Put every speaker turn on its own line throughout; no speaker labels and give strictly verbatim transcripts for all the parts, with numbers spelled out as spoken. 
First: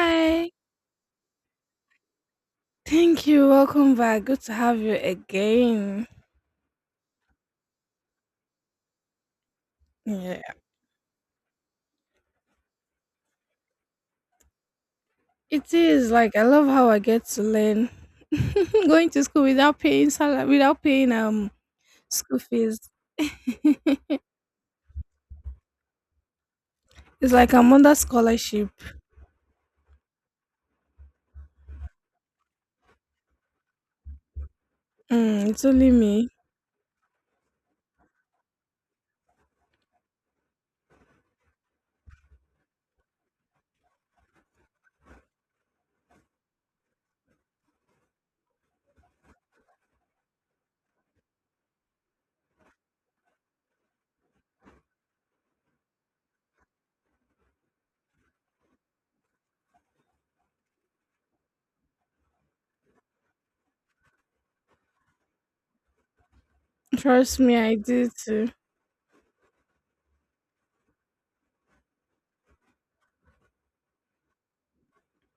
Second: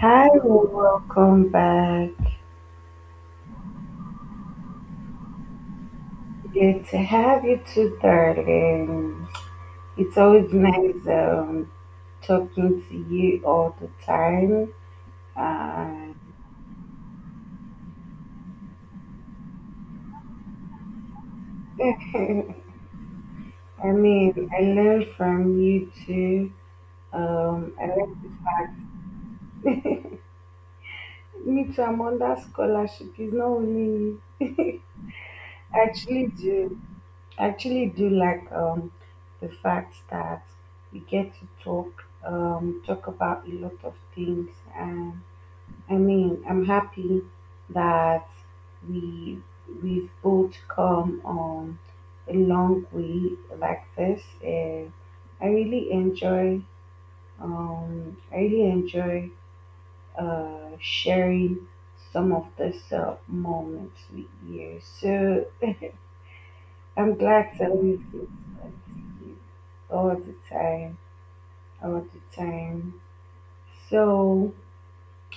Hi, welcome back.
Thank you. Welcome back. Good to have you again.
Good to have you too, darling. It's
Yeah.
always nice um, talking to you all the time.
It is
Uh,
like I love how I get to learn going to school without paying salary, without paying um school fees.
I mean, I learn from you too.
It's like I'm
Um, I
under
like the
scholarship.
fact me too. I'm under scholarship. It's not only
Mm, it's
I
only
actually
me.
do. I actually do like um the fact that we get to talk um talk about a lot of things and. I mean, I'm happy that we we've both come um a long way like this. And I really enjoy um I really enjoy uh sharing some of this uh, moments with you. So I'm
Trust
glad
me,
to
I
always
do
get to
too.
talk to you all the time, all the time. So.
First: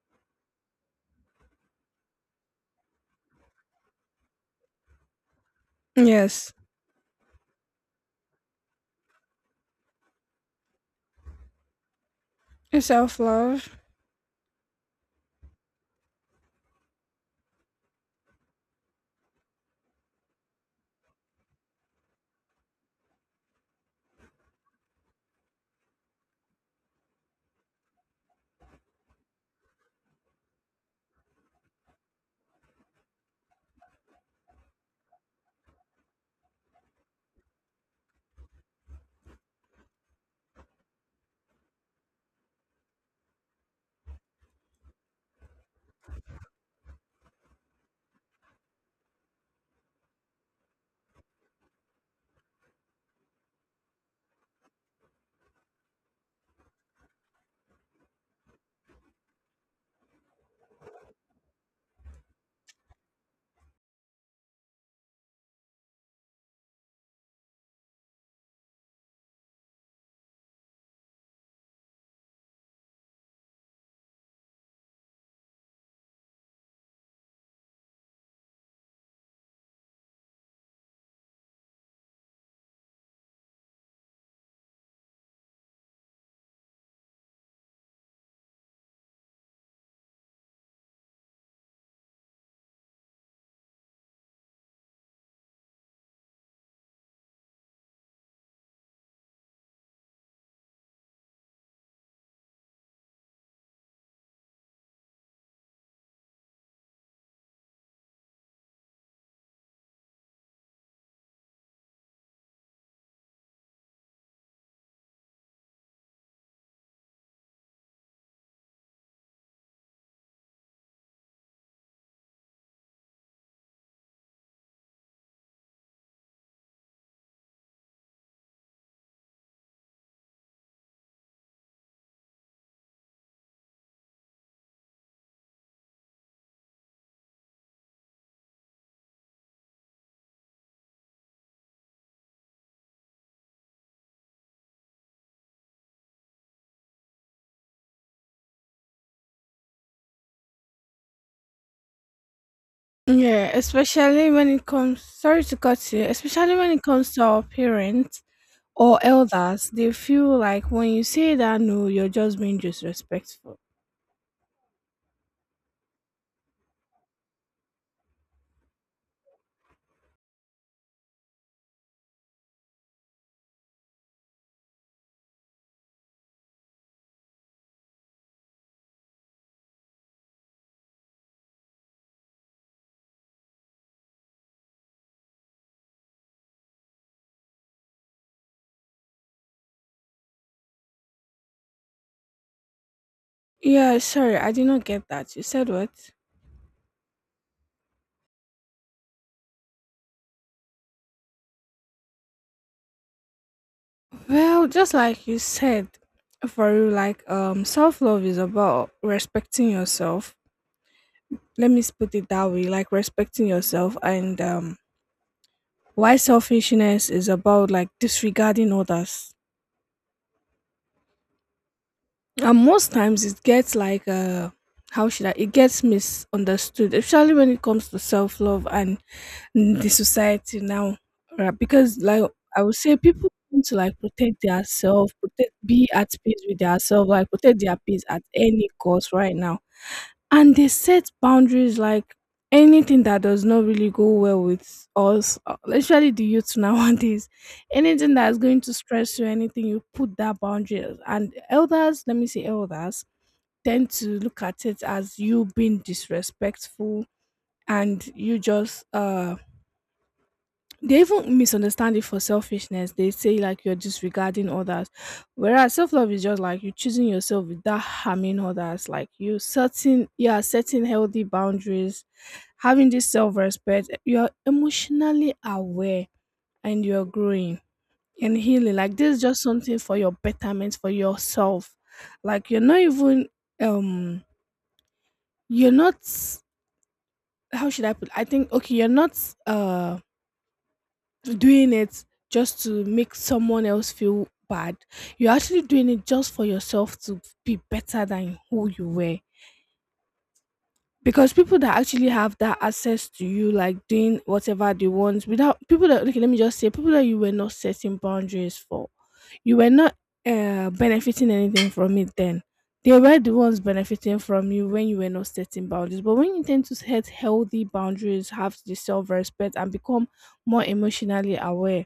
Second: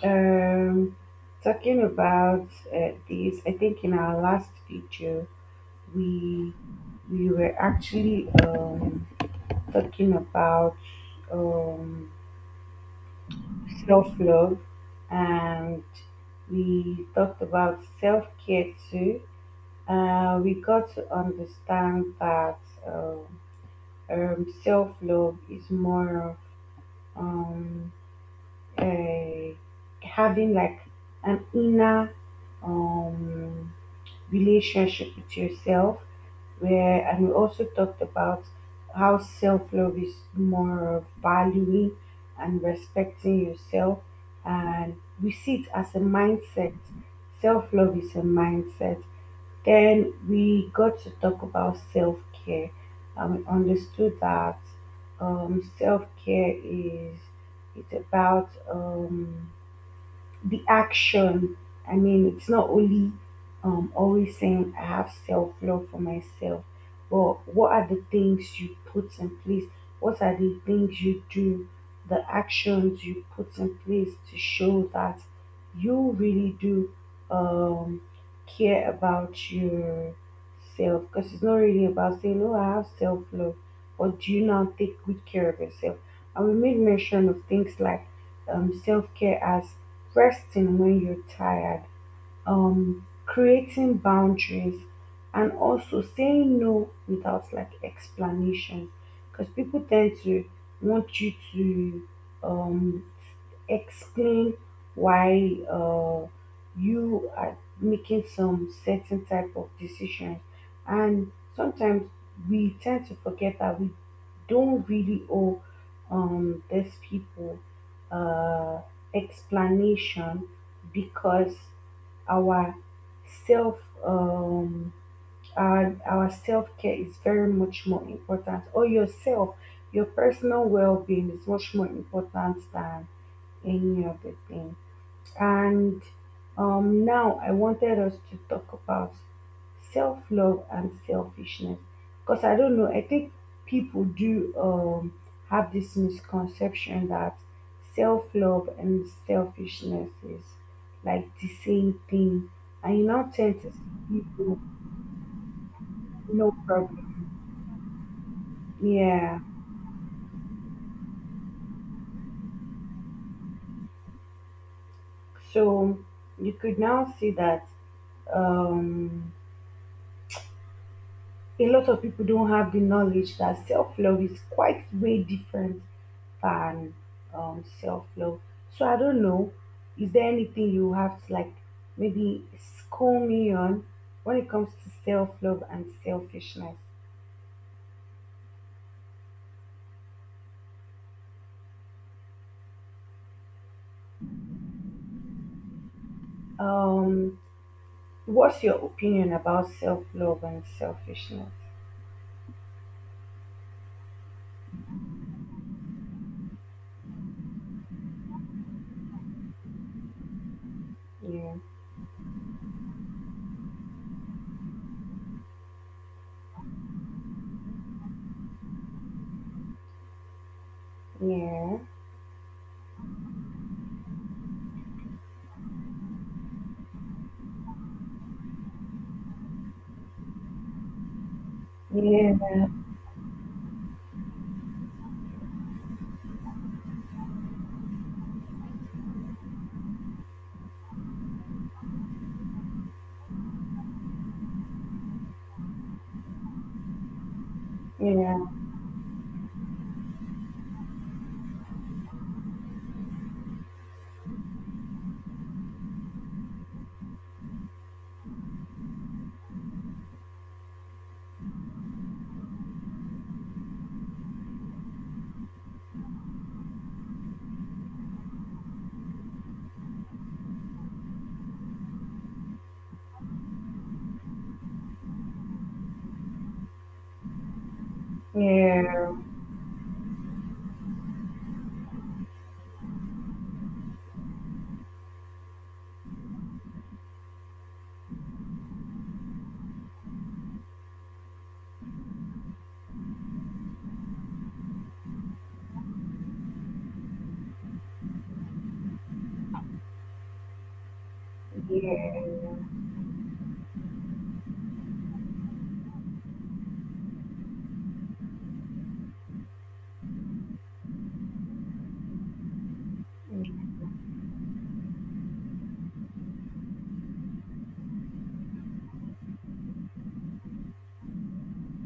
Um, talking about uh, this, I think in our last video we
Yes.
we were actually um, talking about um,
Self love.
self love, and we talked about self care too. Uh, we got to understand that um, um, self love is more of, um, uh, having like an inner um relationship with yourself where and we also talked about how self-love is more of valuing and respecting yourself, and we see it as a mindset. Self-love is a mindset. Then we got to talk about self-care, and we understood that um, self-care is it's about um, the action. I mean, it's not only um, always saying I have self love for myself, but what are the things you put in place? What are the things you do? The actions you put in place to show that you really do um, care about yourself. Because it's not really about saying, "Oh, I have self love," but do you now take good care of yourself? And we made mention of things like um, self care as resting when you're tired, um, creating boundaries, and also saying no without like explanation, because people tend to want you to um, explain why uh, you are making some certain type of decisions, and sometimes we tend to forget that we don't really owe um, these people uh, explanation, because our self um our our self care is very much more important or yourself. Your personal well-being is much more important than any other thing. And um, now I wanted us to talk about self love and selfishness, because I don't know, I think people do um, have this misconception that self love and selfishness is like the same thing, and you now
Yeah,
tend to see
especially when
people
it comes, sorry to cut you,
no
especially when it comes to
problem,
our parents or
yeah.
elders. They feel like when you say that no, you're just being disrespectful.
So you could now see that. Um, a lot of people don't have the knowledge that self love is quite way different than um, self love. So I don't know. Is there anything you have to like maybe school me on when it comes to self love and selfishness?
Yeah, sorry, I did not get that. You said what?
Um, what's your opinion about self love and selfishness?
Well, just like you said, for you, like um, self love is about respecting yourself.
Yeah,
Let me put it that way, like respecting yourself, and um, why selfishness is about like disregarding others.
yeah,
And most times it gets like uh, how should I? it gets misunderstood, especially when it comes to self love and the society now, right? Because like
yeah,
I would say people want to like protect their self, protect, be at peace with their self, like protect their peace at any cost right now, and they set boundaries. Like anything that does not really go well with us, uh, especially the youth nowadays, anything that's
yeah,
going to stress you, anything, you put that boundary, and elders, let me say elders, tend to look at it as you being disrespectful, and you just uh they even misunderstand it for selfishness. They say like you're disregarding others. Whereas self love is just like you choosing yourself without harming others. Like you setting you are setting healthy boundaries, having this self respect, you're emotionally aware, and you're growing and
yeah,
healing. Like
yeah,
this is just something for your betterment, for yourself. Like you're not even um you're not how should I put I think, okay, you're not uh doing it just to make someone else feel bad. You're actually doing it just for yourself, to be better than who you were. Because people that actually have that access to you, like doing whatever they want, without, people that, okay, let me just say, people that you were not setting boundaries for, you were not uh, benefiting anything from it then. They were the ones benefiting from you when you were not setting boundaries. But when you tend to set healthy boundaries, have the self respect, and become more emotionally aware,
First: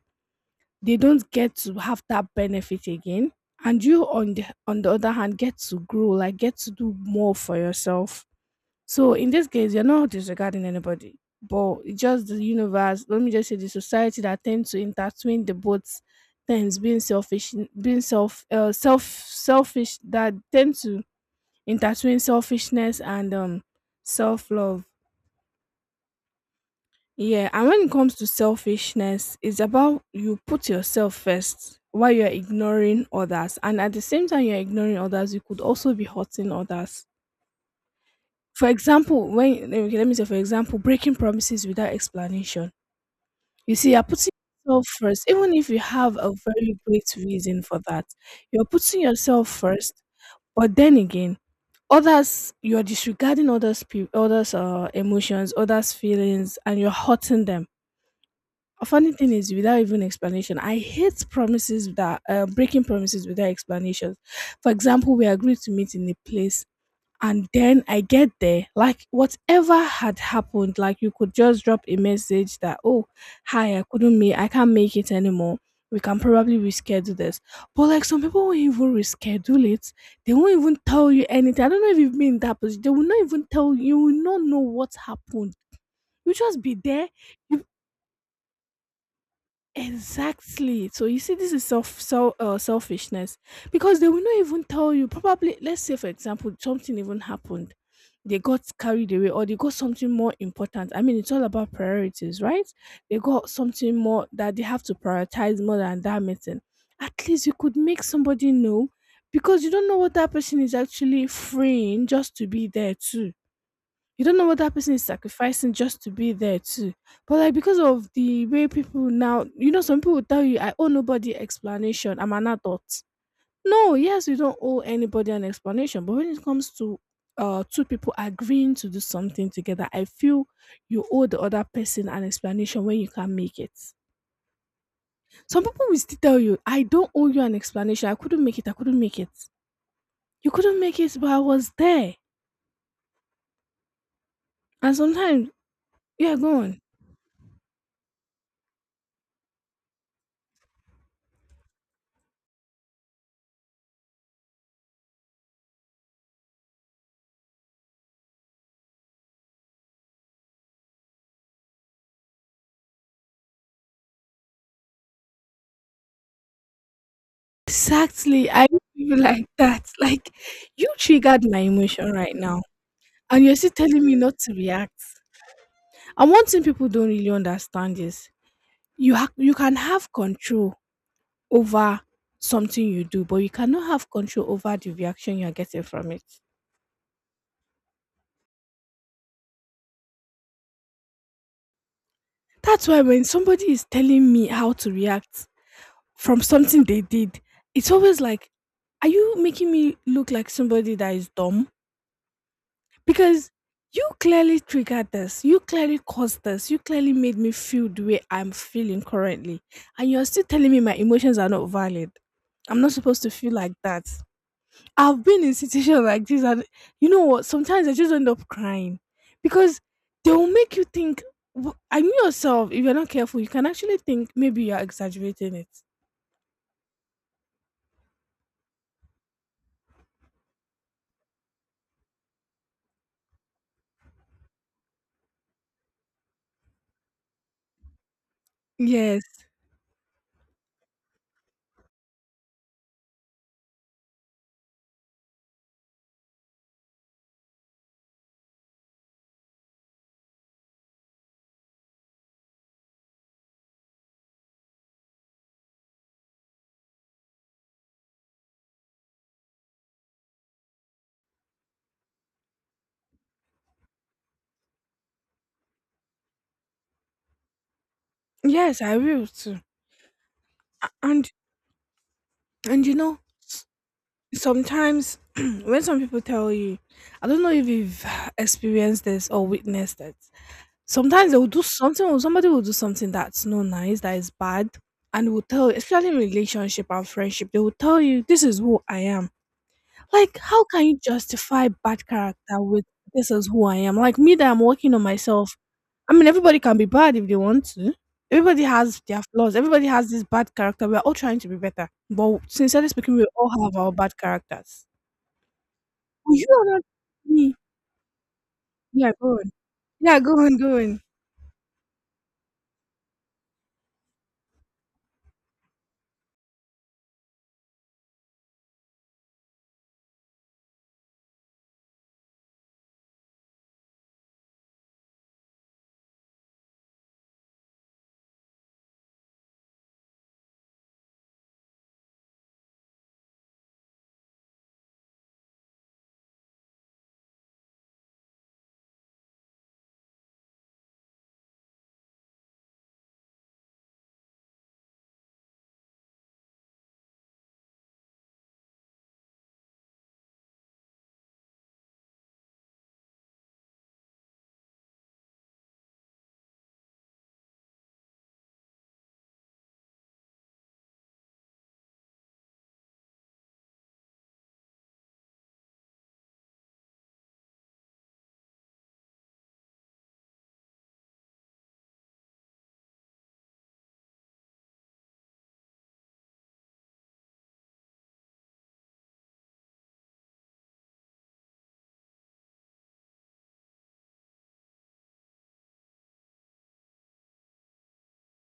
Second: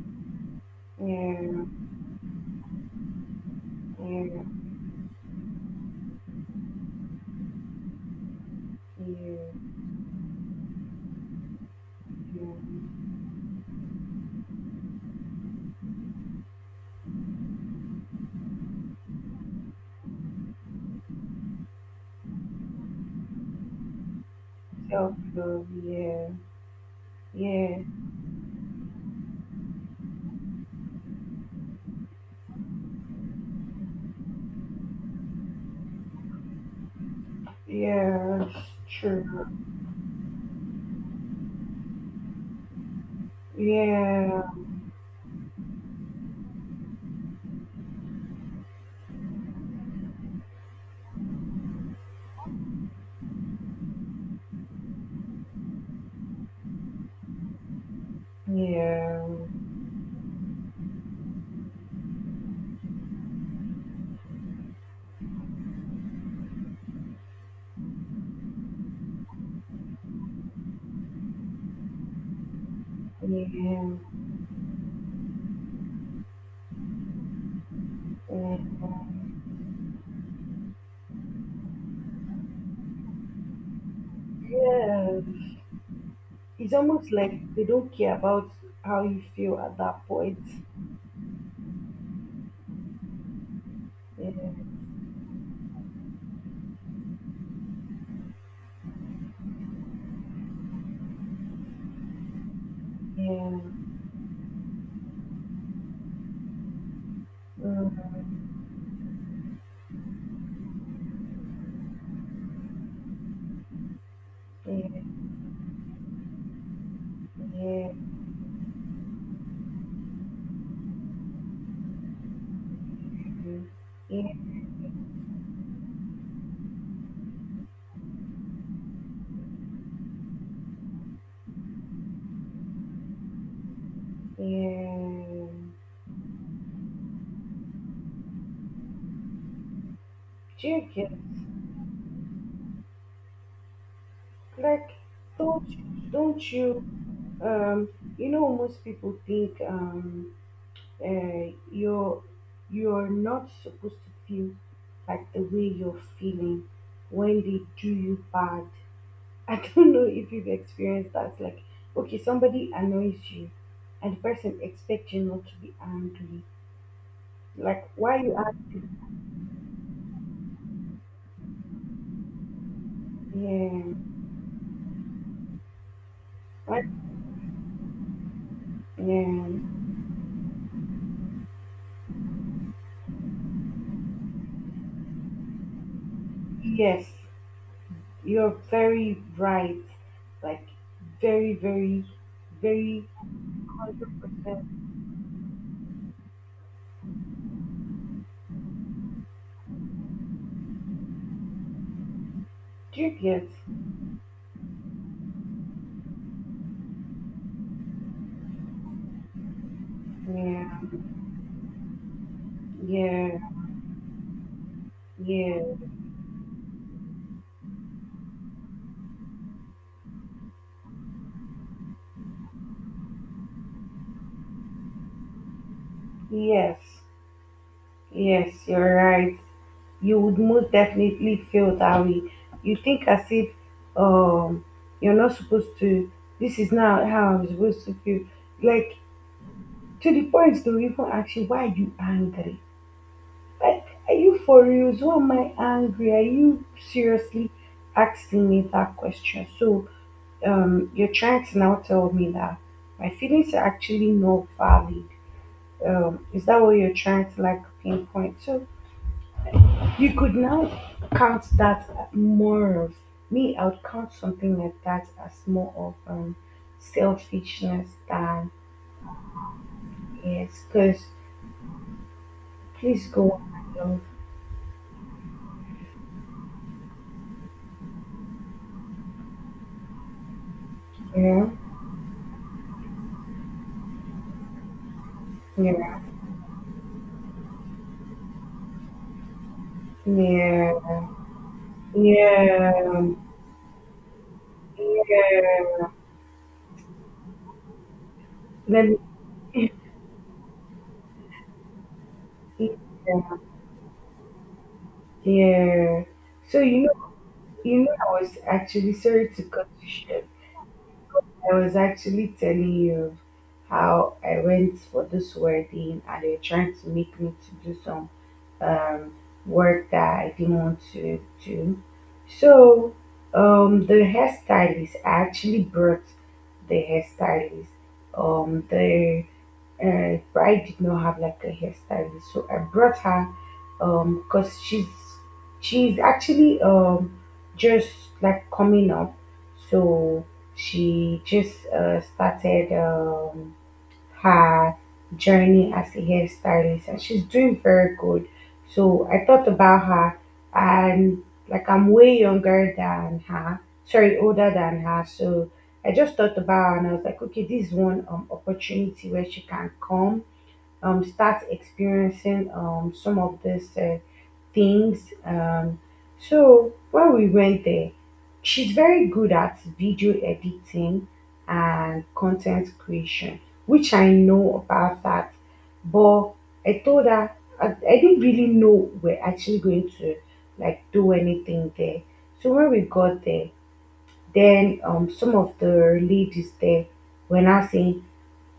they
yeah,
don't get
yeah,
to have that benefit again, and you on
yeah,
the on the other hand get to grow, like get to do more for yourself. So in this
yeah.
case you're not disregarding anybody, but it's just the
Yeah.
universe, let me just say the society, that tends to intertwine the both things: being selfish, being self uh, self selfish, that tend to intertwine selfishness and um self-love.
Self love, yeah,
Yeah, and
yeah,
when it comes to selfishness, it's about you put yourself first while you're ignoring others. And at the same time you're ignoring others, you could also be hurting others.
yeah,
For
it's
example,
true.
when, okay, let me say for example, breaking promises without explanation. You see, you're putting
Yeah,
yourself first, even if you have a very great reason for that. You're putting yourself first, but then again, others, you're disregarding others' pe- others' uh, emotions, others' feelings, and you're hurting them. A funny
yeah,
thing is without even explanation. I hate promises that uh, breaking promises without explanations. For example, we agreed to meet in a place and then I get there, like whatever had happened, like you could just drop a message that, oh,
yeah,
hi, i
yeah,
couldn't make I can't make it anymore, we can probably reschedule this. But like some people won't even reschedule it, they won't even tell you anything. I don't know if you've been in that position. They will not even tell you, you will not know what
yeah.
happened, you just
It's
be there.
almost like they don't care about how you feel at that point.
Exactly. So you see, this is self, self uh, selfishness, because they will
Yeah,
not even tell you. Probably, let's say for example, something even happened, they got carried away, or they got something more important. I mean, it's all about priorities, right? They
yeah,
got something more that they have to prioritize more than that meeting. At least you could make
mm,
somebody know, because you don't know what that person is actually freeing just to be there too. You don't know what that person
yeah,
is sacrificing just to be there too. But like because
yeah,
of the way people now, you know, some people will tell you, I owe nobody explanation, I'm an adult.
yeah,
No, yes, you
yeah.
don't owe anybody an explanation. But when it comes to uh two people agreeing to do something together, I feel you owe the other person an explanation when you can't make it.
Do
Some people will still tell you, I don't owe you an explanation. I couldn't make it, I couldn't make it. You couldn't
you
make
get
it, but I was there.
like
And sometimes,
don't
yeah,
don't
go
you
on.
um you know most people think um uh, you're you're not supposed to feel like the way you're feeling when they do you bad. I don't know if you've experienced that. Like, okay, somebody annoys you, and the person expects you not to be angry. Like, why you
Exactly. I
angry?
feel like that. Like you triggered my emotion right now, and you're
Yeah,
still telling me not to react. And one thing
why-
people don't really understand is you ha-
yeah,
you can have control over something you do, but you cannot have control over the reaction you're getting from it.
yes, you're very right. Like, very, very,
That's why
very
when
one
somebody is
hundred
telling me
percent.
how to react from something they did, it's always like, are you making me look like somebody that is dumb?
Do you get?
Because you clearly triggered this, you clearly caused this, you clearly made me feel the way I'm feeling currently. And you're still
Yeah,
telling me my emotions are not valid, I'm not supposed
yeah,
to feel like that. I've been in
yeah.
situations like this, and you know what? Sometimes I just end up crying because they will make you think. w- I knew yourself, if you're not careful, you can actually think maybe you're exaggerating it.
Yes, yes, you're right. You would most definitely feel that way. You think as if um you're not supposed to this is not how I'm supposed to feel. Like
Yes,
to the point to even ask you why are you angry? Like are you for real? Why am I angry? Are you seriously asking me that question? So um you're trying to now tell me that my feelings are actually not valid. Um is that what you're trying to like pinpoint? So you could now count that more of me, I would count something like that as more of um, selfishness than
yes, I will too.
yes,
A-
because
And and you
please
know,
go on myself,
sometimes when some people tell you, I don't know if you've experienced this or witnessed it.
you
Sometimes they will
know,
do something, or somebody will do something that's not nice, that is bad, and will tell you,
yeah,
especially in relationship and friendship, they will tell you, this is who I am. Like, how can
yeah,
you justify bad character with
yeah,
this is who I am? Like me that I'm working on myself.
yeah.
I mean everybody can be bad if they want to. Everybody
Let me,
has their flaws, everybody has this bad character. We're all trying to be better, but
see.
sincerely speaking, we
Yeah,
all have our bad characters.
yeah.
Oh, you
So
are not
you know,
me.
you know, I was actually
Yeah, go
sorry to
on.
cut you
Yeah,
short.
go on, go on.
I was actually telling you of how I went for this wedding and they're trying to make me to do something um, work that I didn't want to do. So um, the hairstylist I actually brought the hairstylist. Um, the uh, bride did not have like a hairstylist, so I brought her um because she's she's actually um just like coming up, so she just uh, started um her journey as a hairstylist and she's doing very good. So I thought about her, and like I'm way younger than her, sorry, older than her. So I just thought about her and I was like, okay, this is one um, opportunity where she can come um, start experiencing um, some of these uh, things. Um, so when we went there, she's very good at video editing and content creation, which I know about that. But I told her I, I didn't really know we're actually going to like do anything there. So when we got there, then um, some of the ladies there were now saying,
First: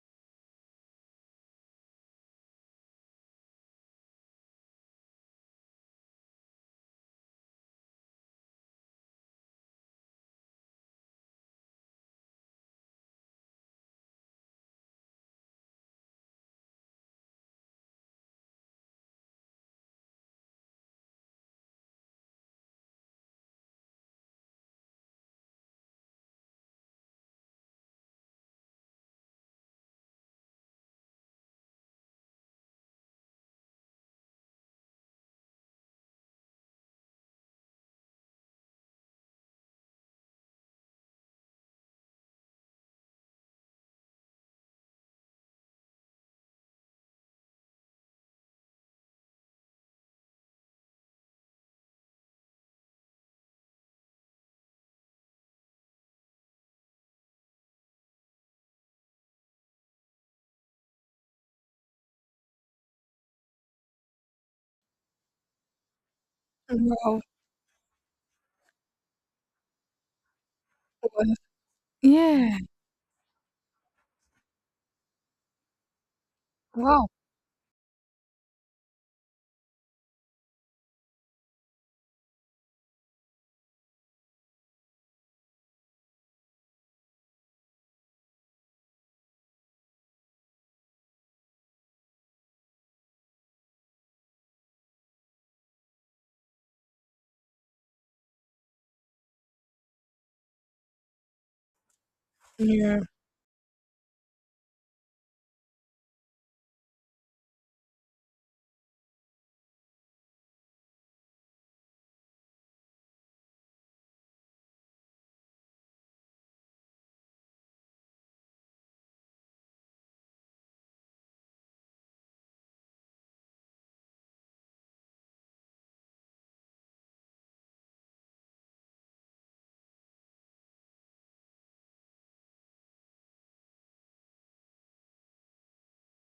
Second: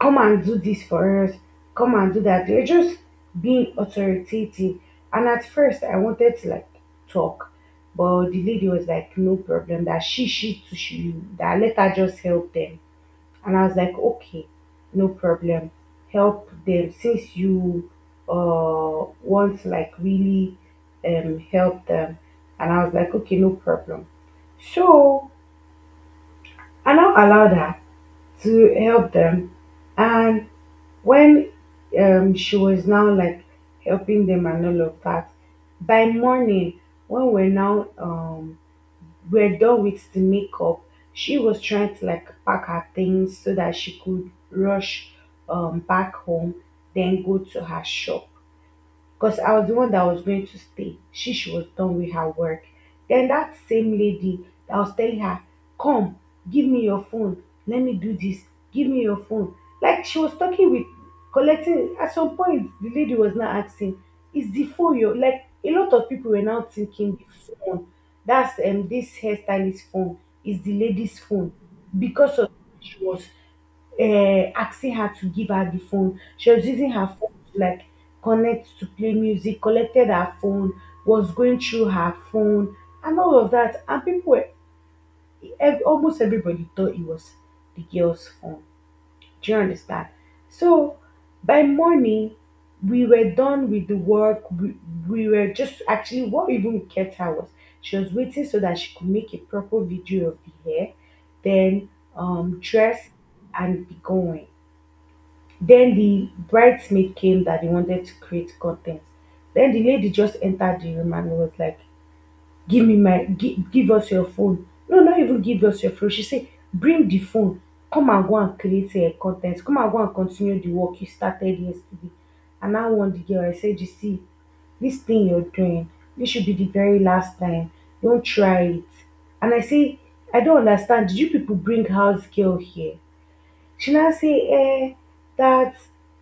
"Come and do this for us. Come and do that." They're just being authoritative. And at first, I wanted to like talk, but the lady was like, "No problem. That she, she, to she, that let her just help them." And I was like, "Okay, no problem. Help them since you uh want to like really um help them." And I was like, "Okay, no problem." So I now allowed her to help them, and when um, she was now like helping them and all of that, by morning, when we're now um, we're done with the makeup, she was trying to like pack her things so that she could rush um, back home, then go to her shop because I was the one that was going to stay. She she was done with her work. Then that same lady that was telling her, "Come, give me your phone. Let me do this. Give me your phone." Like she was talking with collecting. At some point, the lady was now asking, "Is the phone your?" Like a lot of people were now thinking,
Wow.
"The phone. That's um this hairstylist phone. Is the lady's
Wow.
phone because of
Yeah.
she was" uh, asking her to give her the phone. She was using her
Wow.
phone to like connect to play music, collected her phone, was going through her phone, and all of that. And people were ev- almost everybody thought it was the girl's phone. Do you understand? So by morning, we were done with the work. We, we were just actually what even kept her was she was waiting so that she could make a proper video of the hair, then um
Yeah.
dress and be going. Then the bridesmaid came that they wanted to create content. Then the lady just entered the room and was like, "Give me my, give, give us your phone." No, not even give us your phone. She said, "Bring the phone. Come and go and create uh, content. Come and go and continue the work you started yesterday." And I warned the girl. I said, "You see, this thing you're doing, this should be the very last time. Don't try it." And I say, "I don't understand. Did you people bring house girl here?" She now say eh that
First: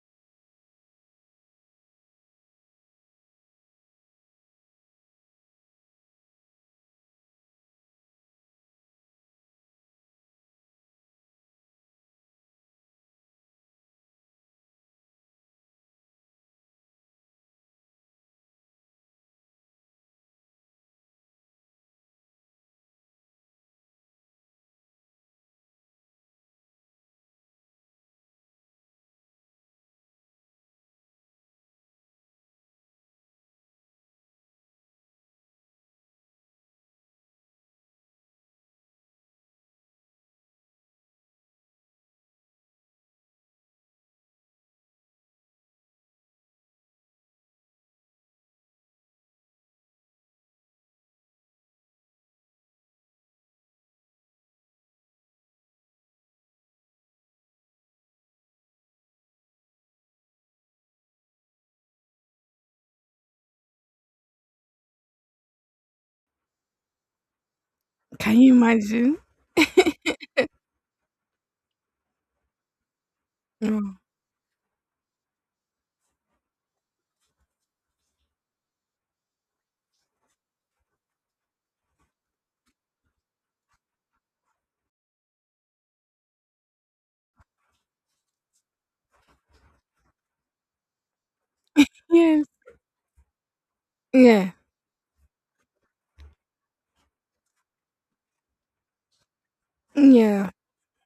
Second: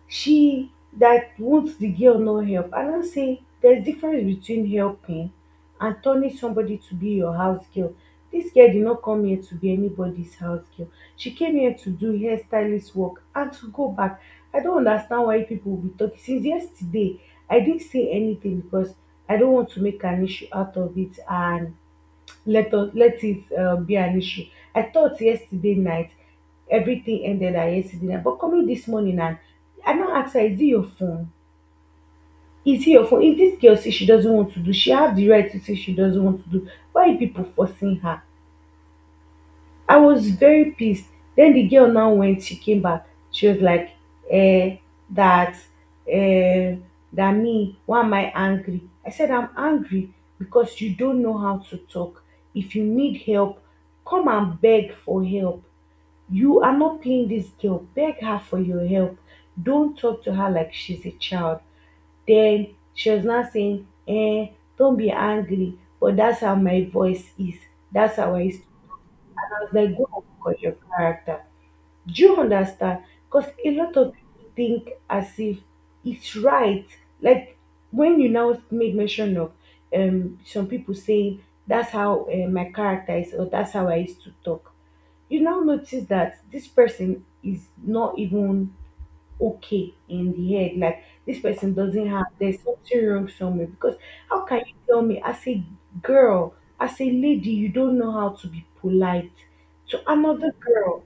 she that wants the girl no help, I don't say there's difference between helping and turning somebody to be your house girl. This girl did not come here to be anybody's house girl. She came here to do hairstylist work and to go back. I don't understand why people will be talking since yesterday. I didn't say anything because I don't want to make an issue out of it and let us let it um, be an issue. I thought yesterday night everything ended at yesterday night, but coming this morning and I now ask her, is it your phone? Is it your phone? If this girl says she doesn't want to do, she have the right to say she doesn't want to do. Why you people forcing her? I was very pissed. Then the girl now when she came back, she was like, eh, that eh, that me, why am I angry? I said I'm angry because you don't know how to talk. If you need help, come and beg for help. You are not paying this girl. Beg her for your help. Don't talk to her like she's a child. Then she was now saying, eh, don't be angry, but that's how my voice is. That's how
Can
I
you
used
imagine?
I was like, go for your character. Do you understand? Because a
Wow.
lot of people think as if it's right. Like when you now made mention of um some people saying that's how uh, my character is or that's how I used to talk. You now notice that this person is not even okay in the head. Like this person doesn't have
Yes.
there's something wrong somewhere. Because how
Yeah.
can you tell me as a girl, as a lady, you don't know how to be polite to another
Yeah.
girl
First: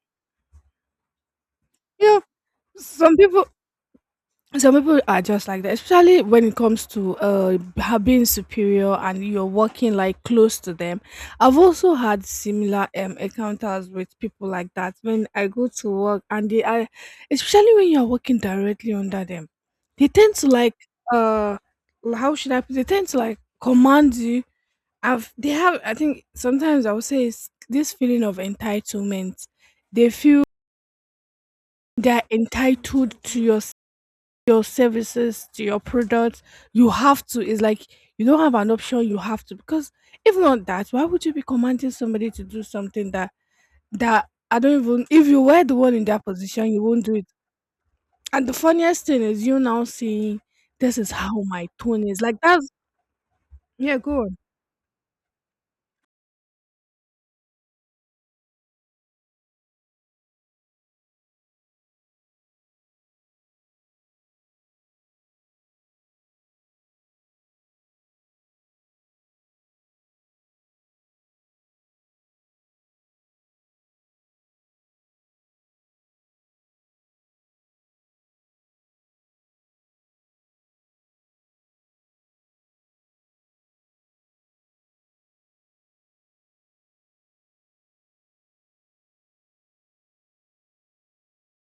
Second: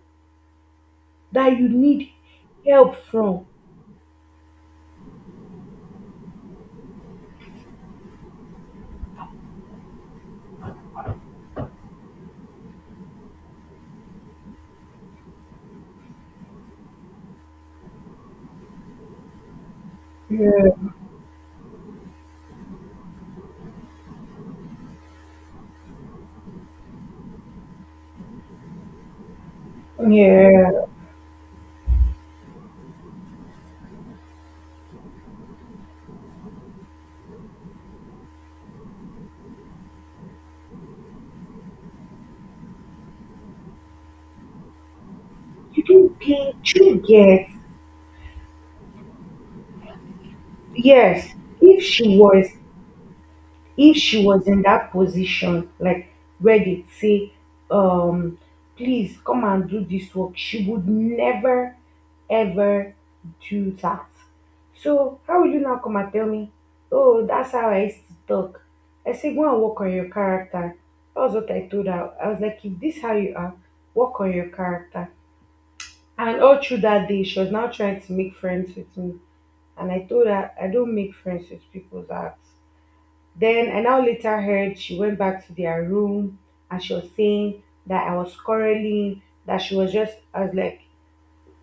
that you
You
need
know,
help
some
from?
people some people are just like that, especially when it comes to uh ha- being superior and you're working like close to them. I've also had similar um encounters with people like that when I go to work, and they are, especially when you're working directly under them, they tend to like
Yeah,
uh how should I put? It? they tend to like command you. I've they have I think sometimes I would say it's this feeling of entitlement. They feel
yeah,
they're entitled to your your services, to your products, you have to, it's like you don't have an option, you have to. Because if not, that why would you be commanding somebody to do something that, that I don't, even if you were the
You
one in
don't
that
get
position you
you
won't do it.
get
And the funniest thing is you now seeing, this is
yes.
how my
If
tone
she
is like,
was
that's,
if
yeah go
she
on,
was in that position, like where they say, um, please come and do this work, she would never ever do that. So how will you now come and tell me, oh, that's how I used to talk? I say, go and work on your character. That was what I told her. I was like, if this how you are, work on your character. And all through that day, she was now trying to make friends with me. And I told her I don't make friends with people that then I now later heard she went back to their room and she was saying that I was quarreling, that she was just, I was like,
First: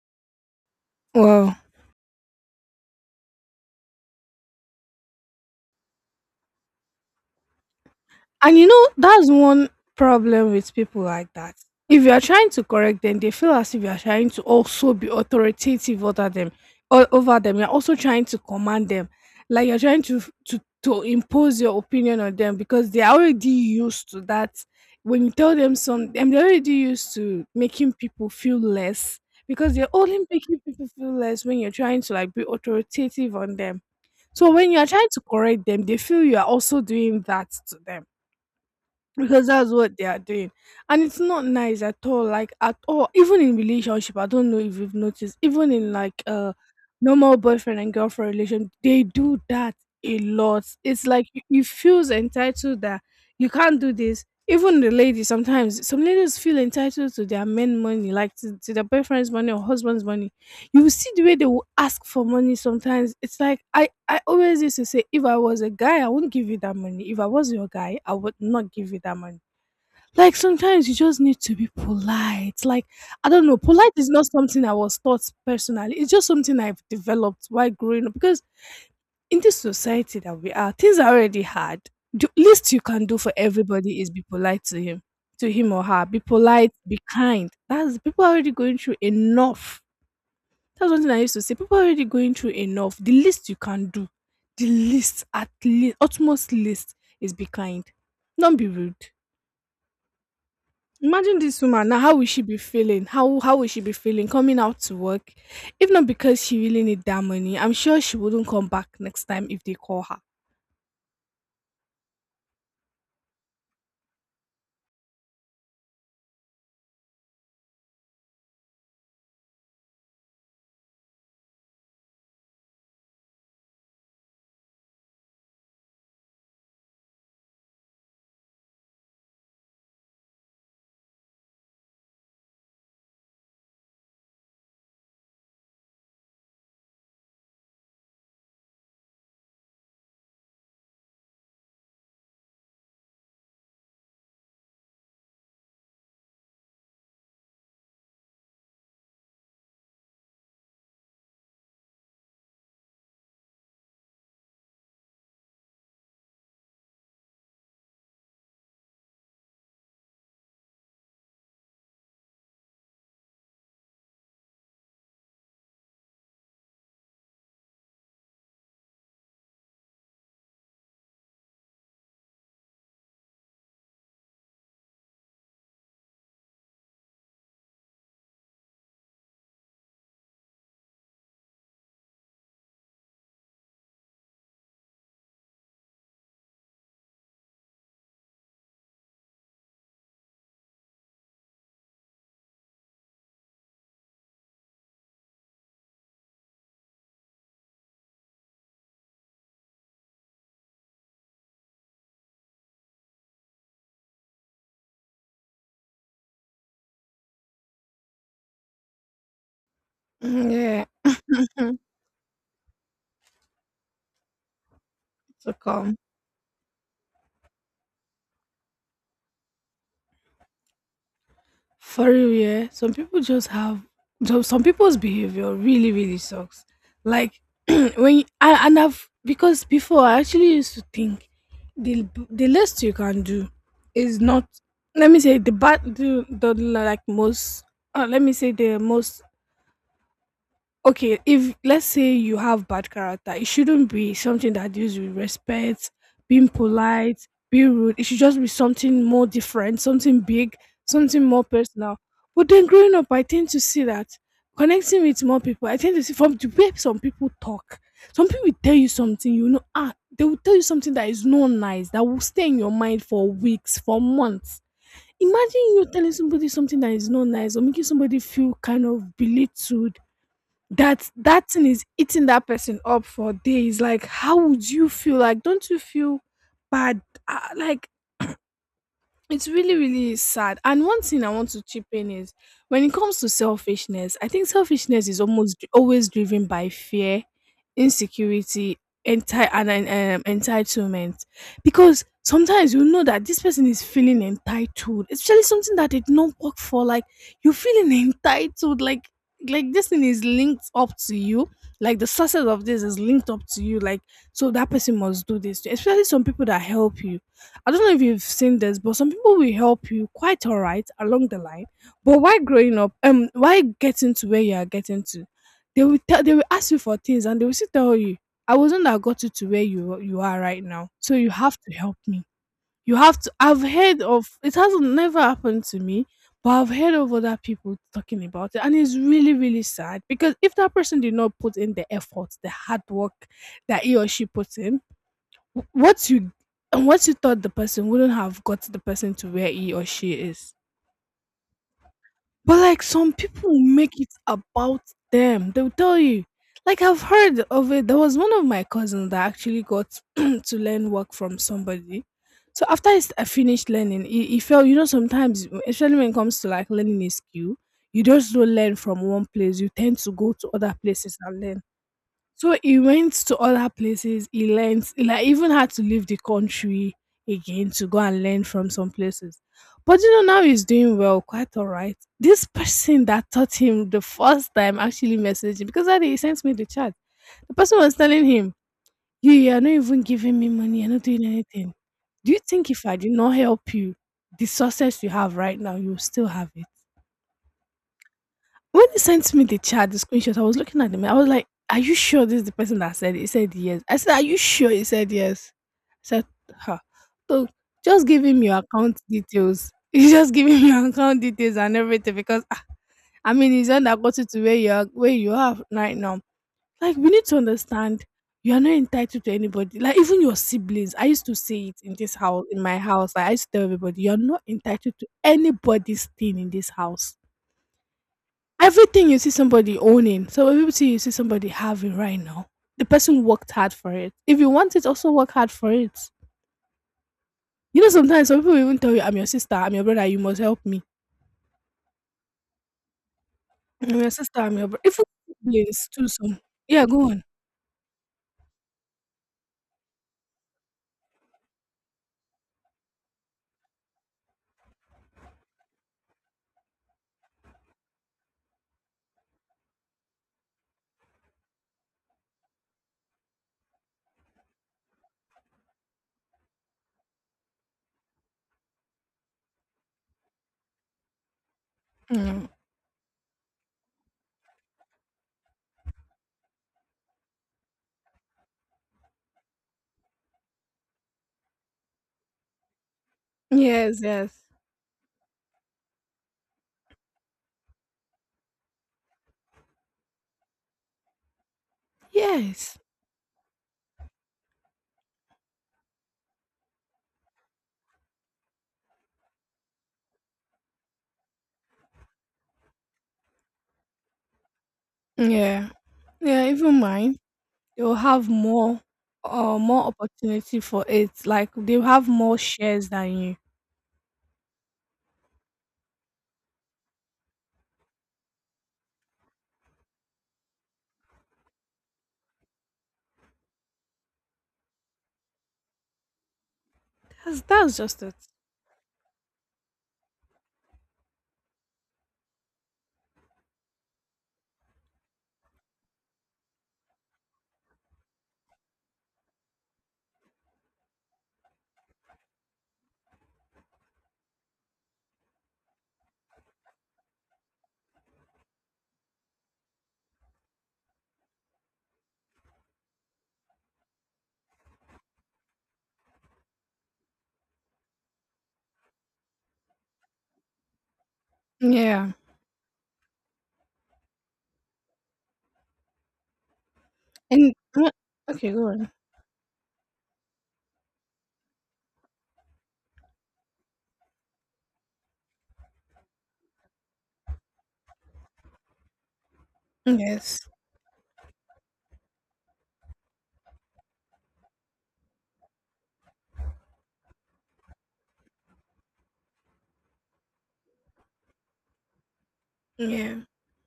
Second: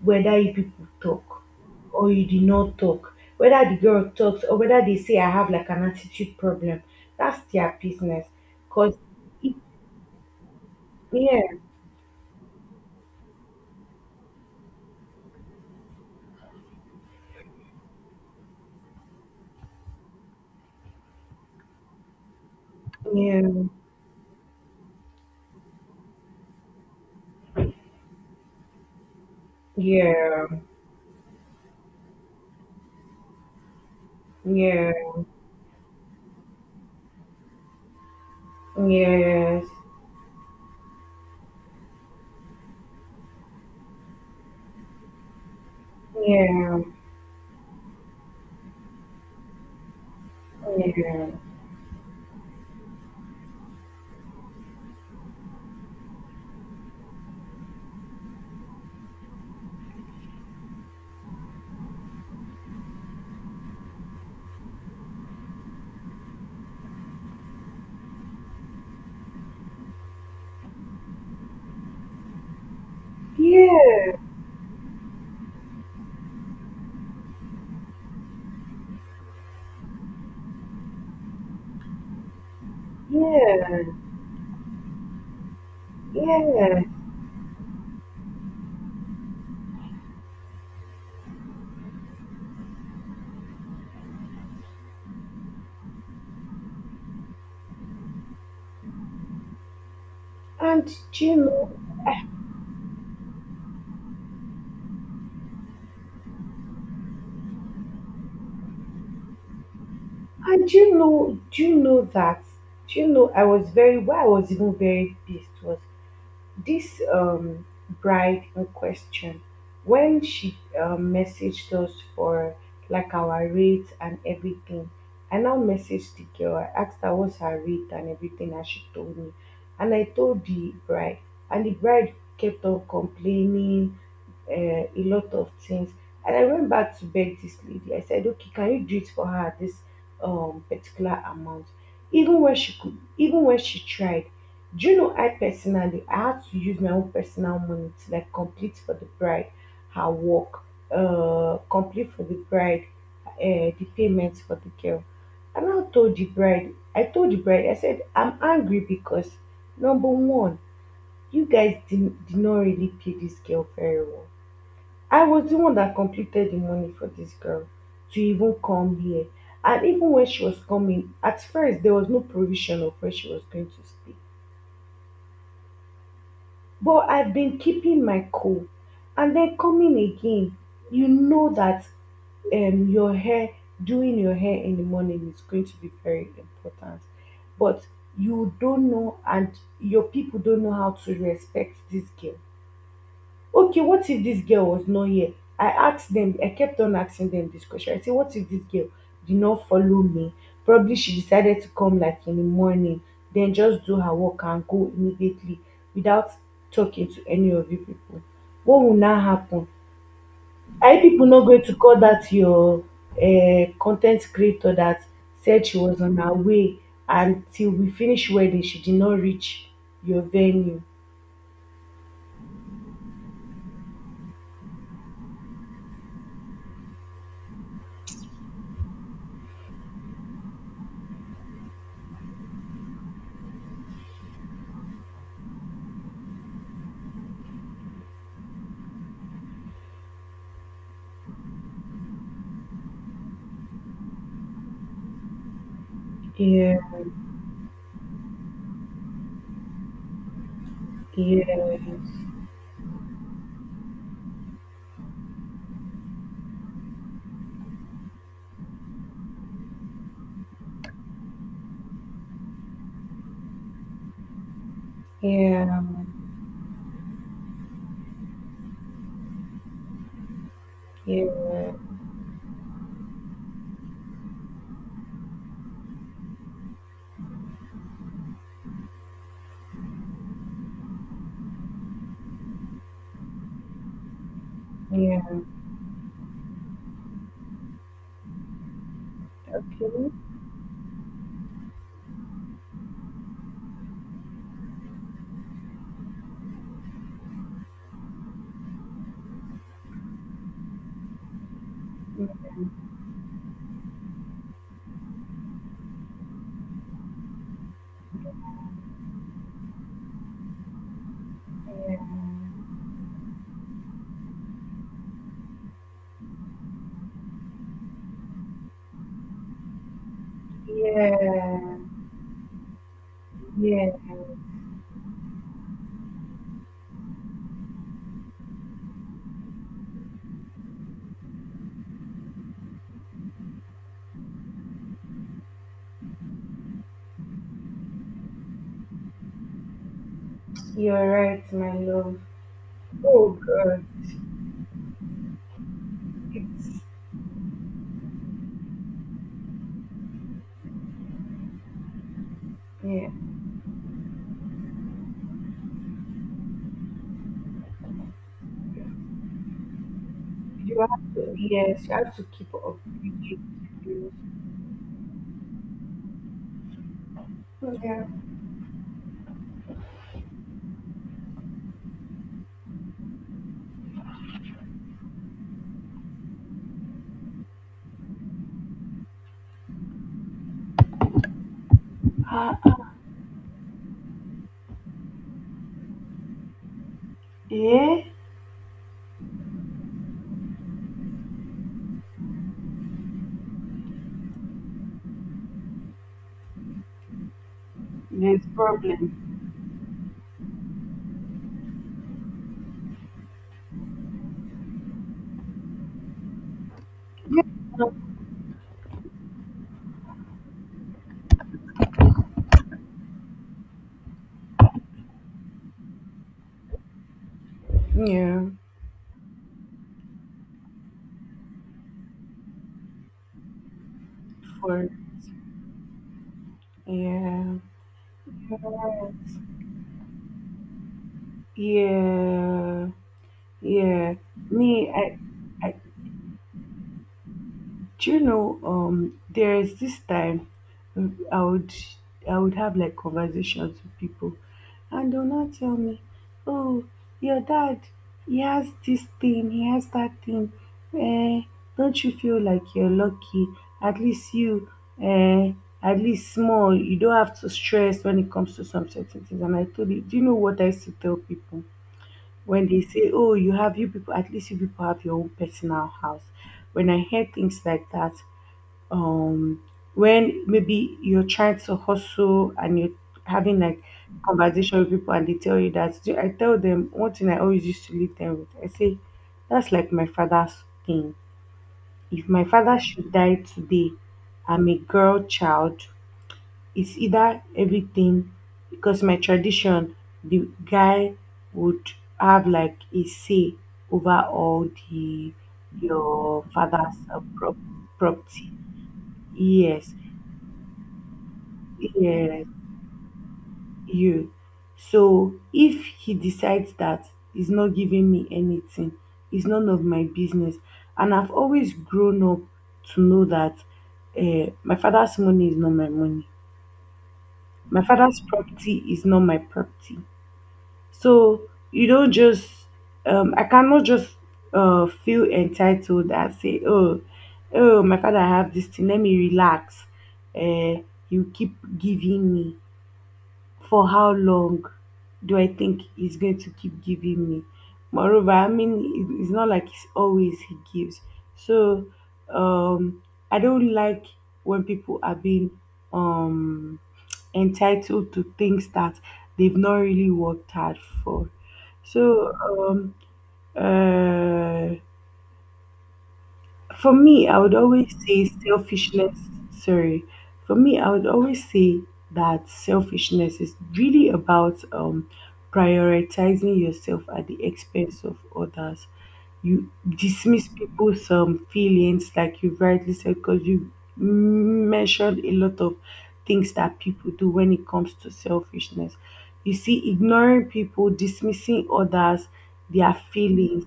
whether you people talk
wow.
or you did not talk, whether the girl talks or whether they say I have like an attitude problem, that's their business.
And you know,
Because,
that's
yeah,
one problem with people like that. If you are trying to correct them, they feel as if you are trying to also be authoritative over them or over them, you're also trying to command them. Like you're trying to to to impose your opinion on them because they're
yeah,
already used to that. When you tell them some, and they're already used to making people feel less, because they're only
yeah,
making people feel less when you're trying to like be authoritative on them. So when you are
yeah,
trying to correct them, they feel you are also doing that to them because
yes,
that's what they are doing, and it's not nice at all, like at all. Even in relationship, I don't know if you've noticed, even in like uh
yeah,
normal boyfriend and girlfriend relation, they do that a lot. It's like you, you feels entitled that you can't do this. Even the ladies, sometimes some ladies feel entitled to their men money, like to, to their boyfriend's money or husband's money. You will see the way they will ask for money sometimes. It's like, I, I always used to say, if I was a guy, I wouldn't give you that money. If I was your guy, I would not give you that money. Like sometimes you just need to be polite. Like, I don't know,
yeah,
polite is
yeah,
not something I was taught personally. It's just something I've developed while growing up. Because in this society that we are, things are already hard. The least you can do for everybody is be polite to him, to him or her. Be
yeah,
polite,
yeah.
be kind. That's people are already going through enough. That's one thing I used to say. People are already going through enough. The least you can do, the least, at least, utmost least, is be kind. Don't be rude.
And do you
Imagine this
know
woman now. How will she be feeling? How how will she be feeling coming out to work? If not because she really need that money, I'm sure she wouldn't come back next time if they call her.
And do you know do you know that do you know I was very why I was even very pissed was this um, bride in question, when she um, messaged us for like our rates and everything, I now messaged the girl. I asked her what's her rate and everything, and she told me. And I told the bride, and the bride kept on complaining uh, a lot of things. And I went back to beg this lady. I said, okay, can you do it for her at this um, particular amount? Even when she could, even when she tried, do you know, I personally, I had to use my own personal money to like complete for the bride her work, uh, complete for the bride, uh, the payments for the girl. And I now told the bride, I told the bride, I said, I'm angry because number one, you guys did, did not really pay this girl very well. I was the one that completed the money for this girl to even come here. And even when she was coming, at first there was no provision of where she was going to stay. But I've been keeping my cool. And then coming again, you know that um your hair doing your hair in the morning is going to be very important. But you don't know and your people don't know how to respect this girl. Okay, what if this girl was not here? I asked them, I kept on asking them this question. I say, what if this girl did not follow me, probably she decided to come like in the morning, then just do her work and go immediately without talking to any of you people, what will now happen?
Mm, yeah,
Are you people not going to call that your uh, content creator that
to
said she
come.
was on her way and till we finish wedding she did not reach your venue?
For real, yeah. Some people just have some some people's behavior really, really sucks. Like when you, I, and I've because before I actually used to think the the least you can do is not let me say the bad the, the like most uh, let me say the most. Okay, if let's say you have bad character, it shouldn't be something that deals with respect, being
Yeah,
polite, being rude. It should just be something more different, something big, something more
yeah,
personal. But then growing up, I tend to see that connecting with more people, I tend to see from the way some people talk, some people will tell you something, you know, ah, they will tell you something that is not nice, that will stay in your mind for weeks, for months. Imagine
yeah,
you telling somebody something that is not nice or making somebody feel kind of belittled. that
yeah,
that thing is eating that person up for days. Like, how would you feel? Like, don't you feel bad? Ah, like, it's really, really sad. And one thing I want to chip in is when it comes to selfishness, I think selfishness
yeah,
is almost dri- always driven by fear, insecurity, enti- and
okay.
um, entitlement. Because sometimes you know that this person is feeling entitled, especially something that they did not work for. Like you're feeling entitled, like like this thing is linked up to you. Like the success of this is linked up to you. Like so that person must do this. Especially some people that help you, I don't know if you've seen this, but some people will help you quite all right along the line. But why growing up, um, why getting to where you are getting to, they will tell, they will ask you for things, and they will still tell you, "I wasn't that got you to where you you are right now, so you
Yeah,
have to help me. You have to." I've
yeah,
heard
yeah.
of it, hasn't never happened to me, but I've heard of other people talking about it, and it's really really sad because if that person did not put in the effort, the hard work that he or she puts in, wh- what you and what you thought, the person wouldn't have got the person to where he or she is.
You're right, my love.
But like some
Oh
people will
God,
make it about them. They'll tell you.
it's
Like I've heard of it. There was one of my cousins that actually got to learn work from somebody. So after he
yeah.
s- I finished learning, he, he felt, you know, sometimes, especially when it comes to like learning a skill, you just don't learn from one place. You tend to go to other
You have
places
to,
and learn.
yes, you have to keep
So
up
he went
with
to
it.
other places. He learned, he like even had to leave the country again to go
Yeah.
and learn from some places. But you know, now he's doing well, quite all right. This person that taught him the first time actually messaged him because that day he sent me the chat. The person was telling him, You, you are not even giving me money, you're not doing anything. Do you
Uh,
think
uh,
if I did not help you, the success you have right now, you'll still have it?
yeah,
When they sent me the chat, the screenshot, I was looking at them. I was like, "Are you sure this is the person that said it?" He said yes. I said, "Are you sure?" He said yes. I said, "Huh." So just give
there's
him your account
problem.
details. You just give him your account details and everything because ah, I mean, he's not that got you to where you are, where you are right now. Like we need to understand, you are not entitled to anybody. Like even your siblings. I used to say it in this house, in my house. Like, I used to tell everybody, you are not entitled to anybody's thing in this house.
Yeah,
Everything you see somebody owning, so everything you see somebody having right now, the person worked hard for it. If you want it,
for
also work hard for it.
yeah,
You know, sometimes some people even tell you, "I'm your sister, I'm your brother, you must help me.
yeah,
I'm your
yeah.
sister, I'm your brother."
Me,
If
I.
siblings too. Some, yeah, go on.
Do you know, um, there is this time um, I would I would have like conversations with people, and they'll not tell me, "Oh, your dad, he has this thing, he has that thing. Eh, don't you feel like you're lucky? At least you, eh, at least small, you don't have to stress when it comes to some certain things." And I told you, do you know what I used to tell people
Mm.
when they say, "Oh, you have you people, at least you people have your own personal house." When I hear things like that, um when maybe you're trying to hustle and you're having like
Yes, yes,
conversation with people and they tell you that do- I tell them one thing I always used to leave them with. I say that's like my father's thing. If my father
yes,
should die today, I'm a girl child, it's either everything because my tradition, the guy would have like a say over all the
yeah,
your
yeah. Even
father's
mine,
uh, prop-
they'll have
property.
more, uh, more
Yes,
opportunity for it. Like they'll have more
yes,
shares than you.
you. So if he decides that he's not giving me anything, it's none of my business. And I've always grown up to know that uh, my father's money is not my money.
That's that's
My
just it.
father's property is not my property. So you don't just, um, I cannot just uh, feel entitled and say, oh, oh, my father have this thing. Let me relax. Uh, you keep giving me. For how long do I think he's going to keep giving me? Moreover, I mean, it- it's not like it's always he gives. So, um, I don't like when people are being um entitled to things that they've not really worked hard for.
Yeah.
So, um, uh, for me, I would
And
always say
okay, go on.
selfishness. Sorry. For me, I would always say that selfishness is really about um, prioritizing yourself at the expense of others. You
Yes.
dismiss people's um, feelings, like you rightly said, because you mentioned a lot of things that people do when it comes to selfishness. You see, ignoring people, dismissing others, their
Yeah.
feelings,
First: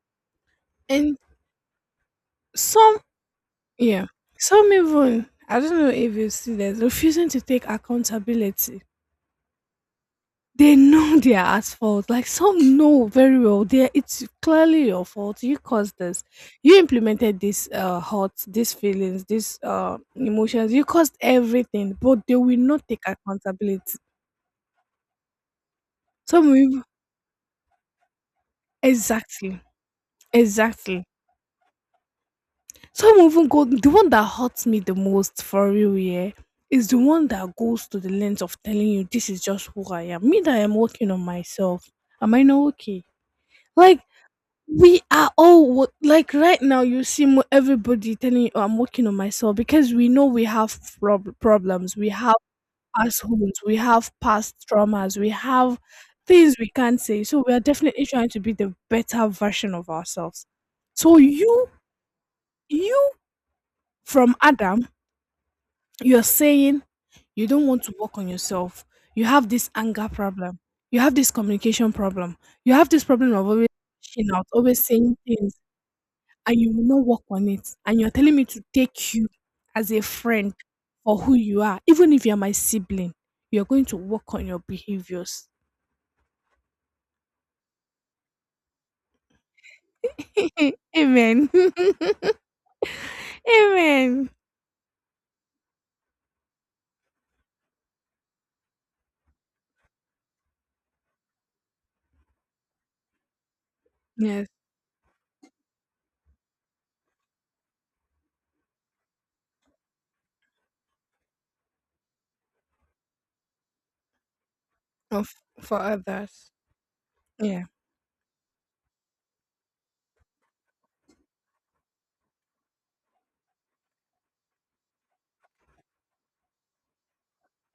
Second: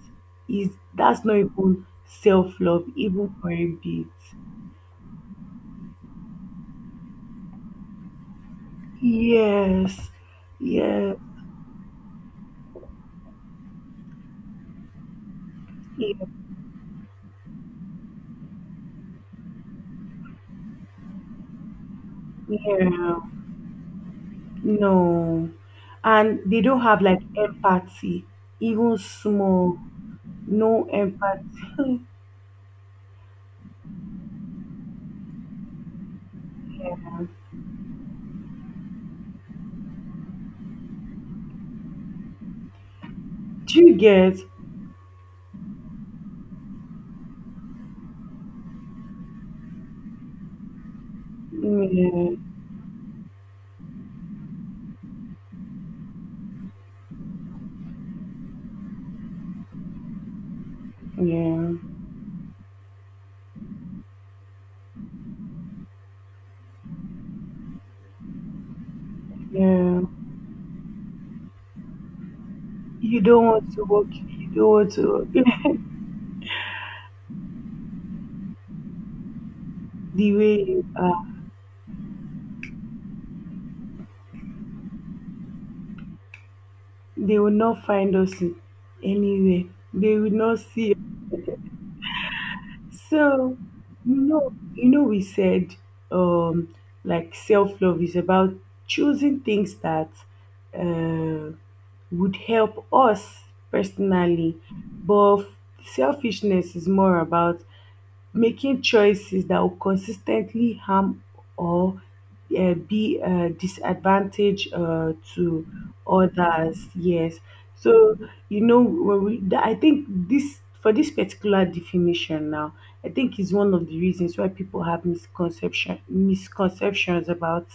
is
And
that's not even self-love
some,
even for a
yeah,
bit.
some even, I don't know if you see this, refusing to take accountability.
Yes,
They
yes,
know they are at fault. Like some know very well, they it's clearly your fault. You caused
yeah,
this. You implemented this uh hurt, these feelings, these uh emotions. You caused everything, but they will not take
yeah,
accountability.
no, and
Some
they don't
will
have like empathy even
exactly,
small. No
exactly.
empathy.
Some even go, the one that hurts me the most for real, yeah, is the one that goes to the length of telling you this is just who I am. Me that I'm working on myself. Am I not okay?
Do you
Like
get?
we are all wo- like right now. You see mo- everybody telling you, oh, "I'm working on myself," because we know we have prob- problems, we have
Yeah,
past wounds, we have past traumas, we have things we can't say. So we are definitely trying to be the better version of ourselves. So you,
yeah,
you from Adam, you're saying you don't want to work on yourself. You have this
yeah.
anger problem. You have this communication problem. You have this
you
problem
don't
of always
want to work
reaching out,
you don't
always
want to
saying
work
things, and you will not work on it. And you're telling me to take you as a
The
friend
way you
for
are,
who you are, even if you're my sibling. You're going to work on your behaviors.
they will not find us anywhere, they will not see.
Amen.
So, you
Amen.
know, you know, we said um, like self love is about choosing things that uh, would help us
Yes.
personally, but selfishness is more about making choices that will consistently harm or uh, be a disadvantage uh,
Of,
to
for others.
others. Yes,
Yeah.
so you know, when we, th- I think this for this particular definition now, I think is one of the reasons why people have misconception misconceptions about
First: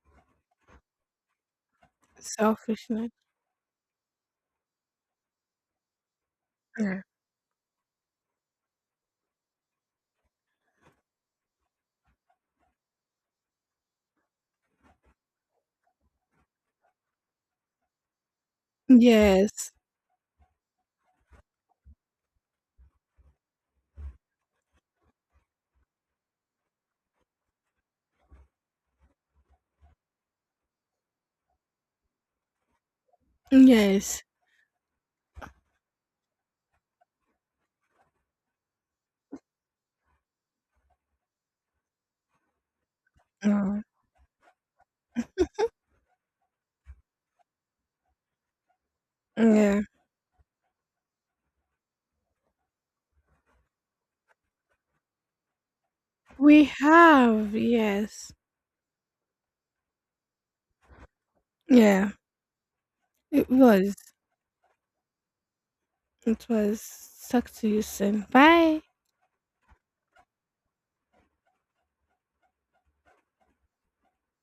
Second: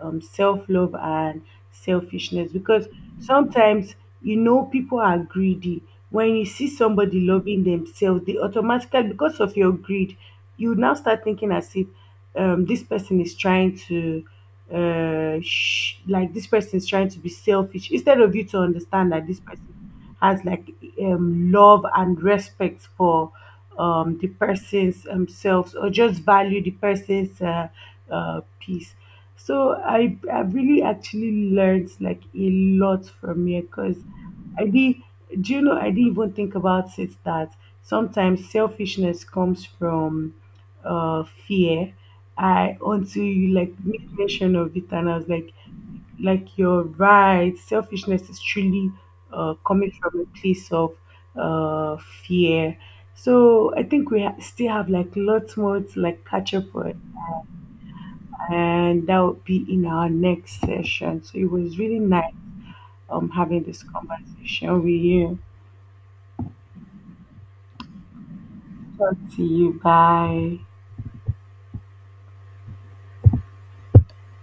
um, self love and selfishness because
Selfishness.
sometimes you know people are greedy. When you see
Yeah.
somebody loving themselves, they automatically because of your greed, you now start thinking as if um, this person is trying to uh sh- like this person is trying to be selfish instead of you to understand that this person
Yes.
has like um love and respect for um the person's themselves or just value the person's uh, uh peace. So i i really actually learned like a lot from here because
Yes.
I did, do you know I didn't even think about it that sometimes selfishness comes from uh fear. I until you like
Mm.
made mention of it and I was like like you're right, selfishness is truly uh,
Yeah.
coming from a place of uh, fear. So I think we ha- still have like lots more to like catch
We
up on,
have, yes.
and that would be in our next session. So it was really
Yeah,
nice um
it
having this
was.
conversation with you.
It was. Talk to you soon. Bye.
Talk to you. Bye.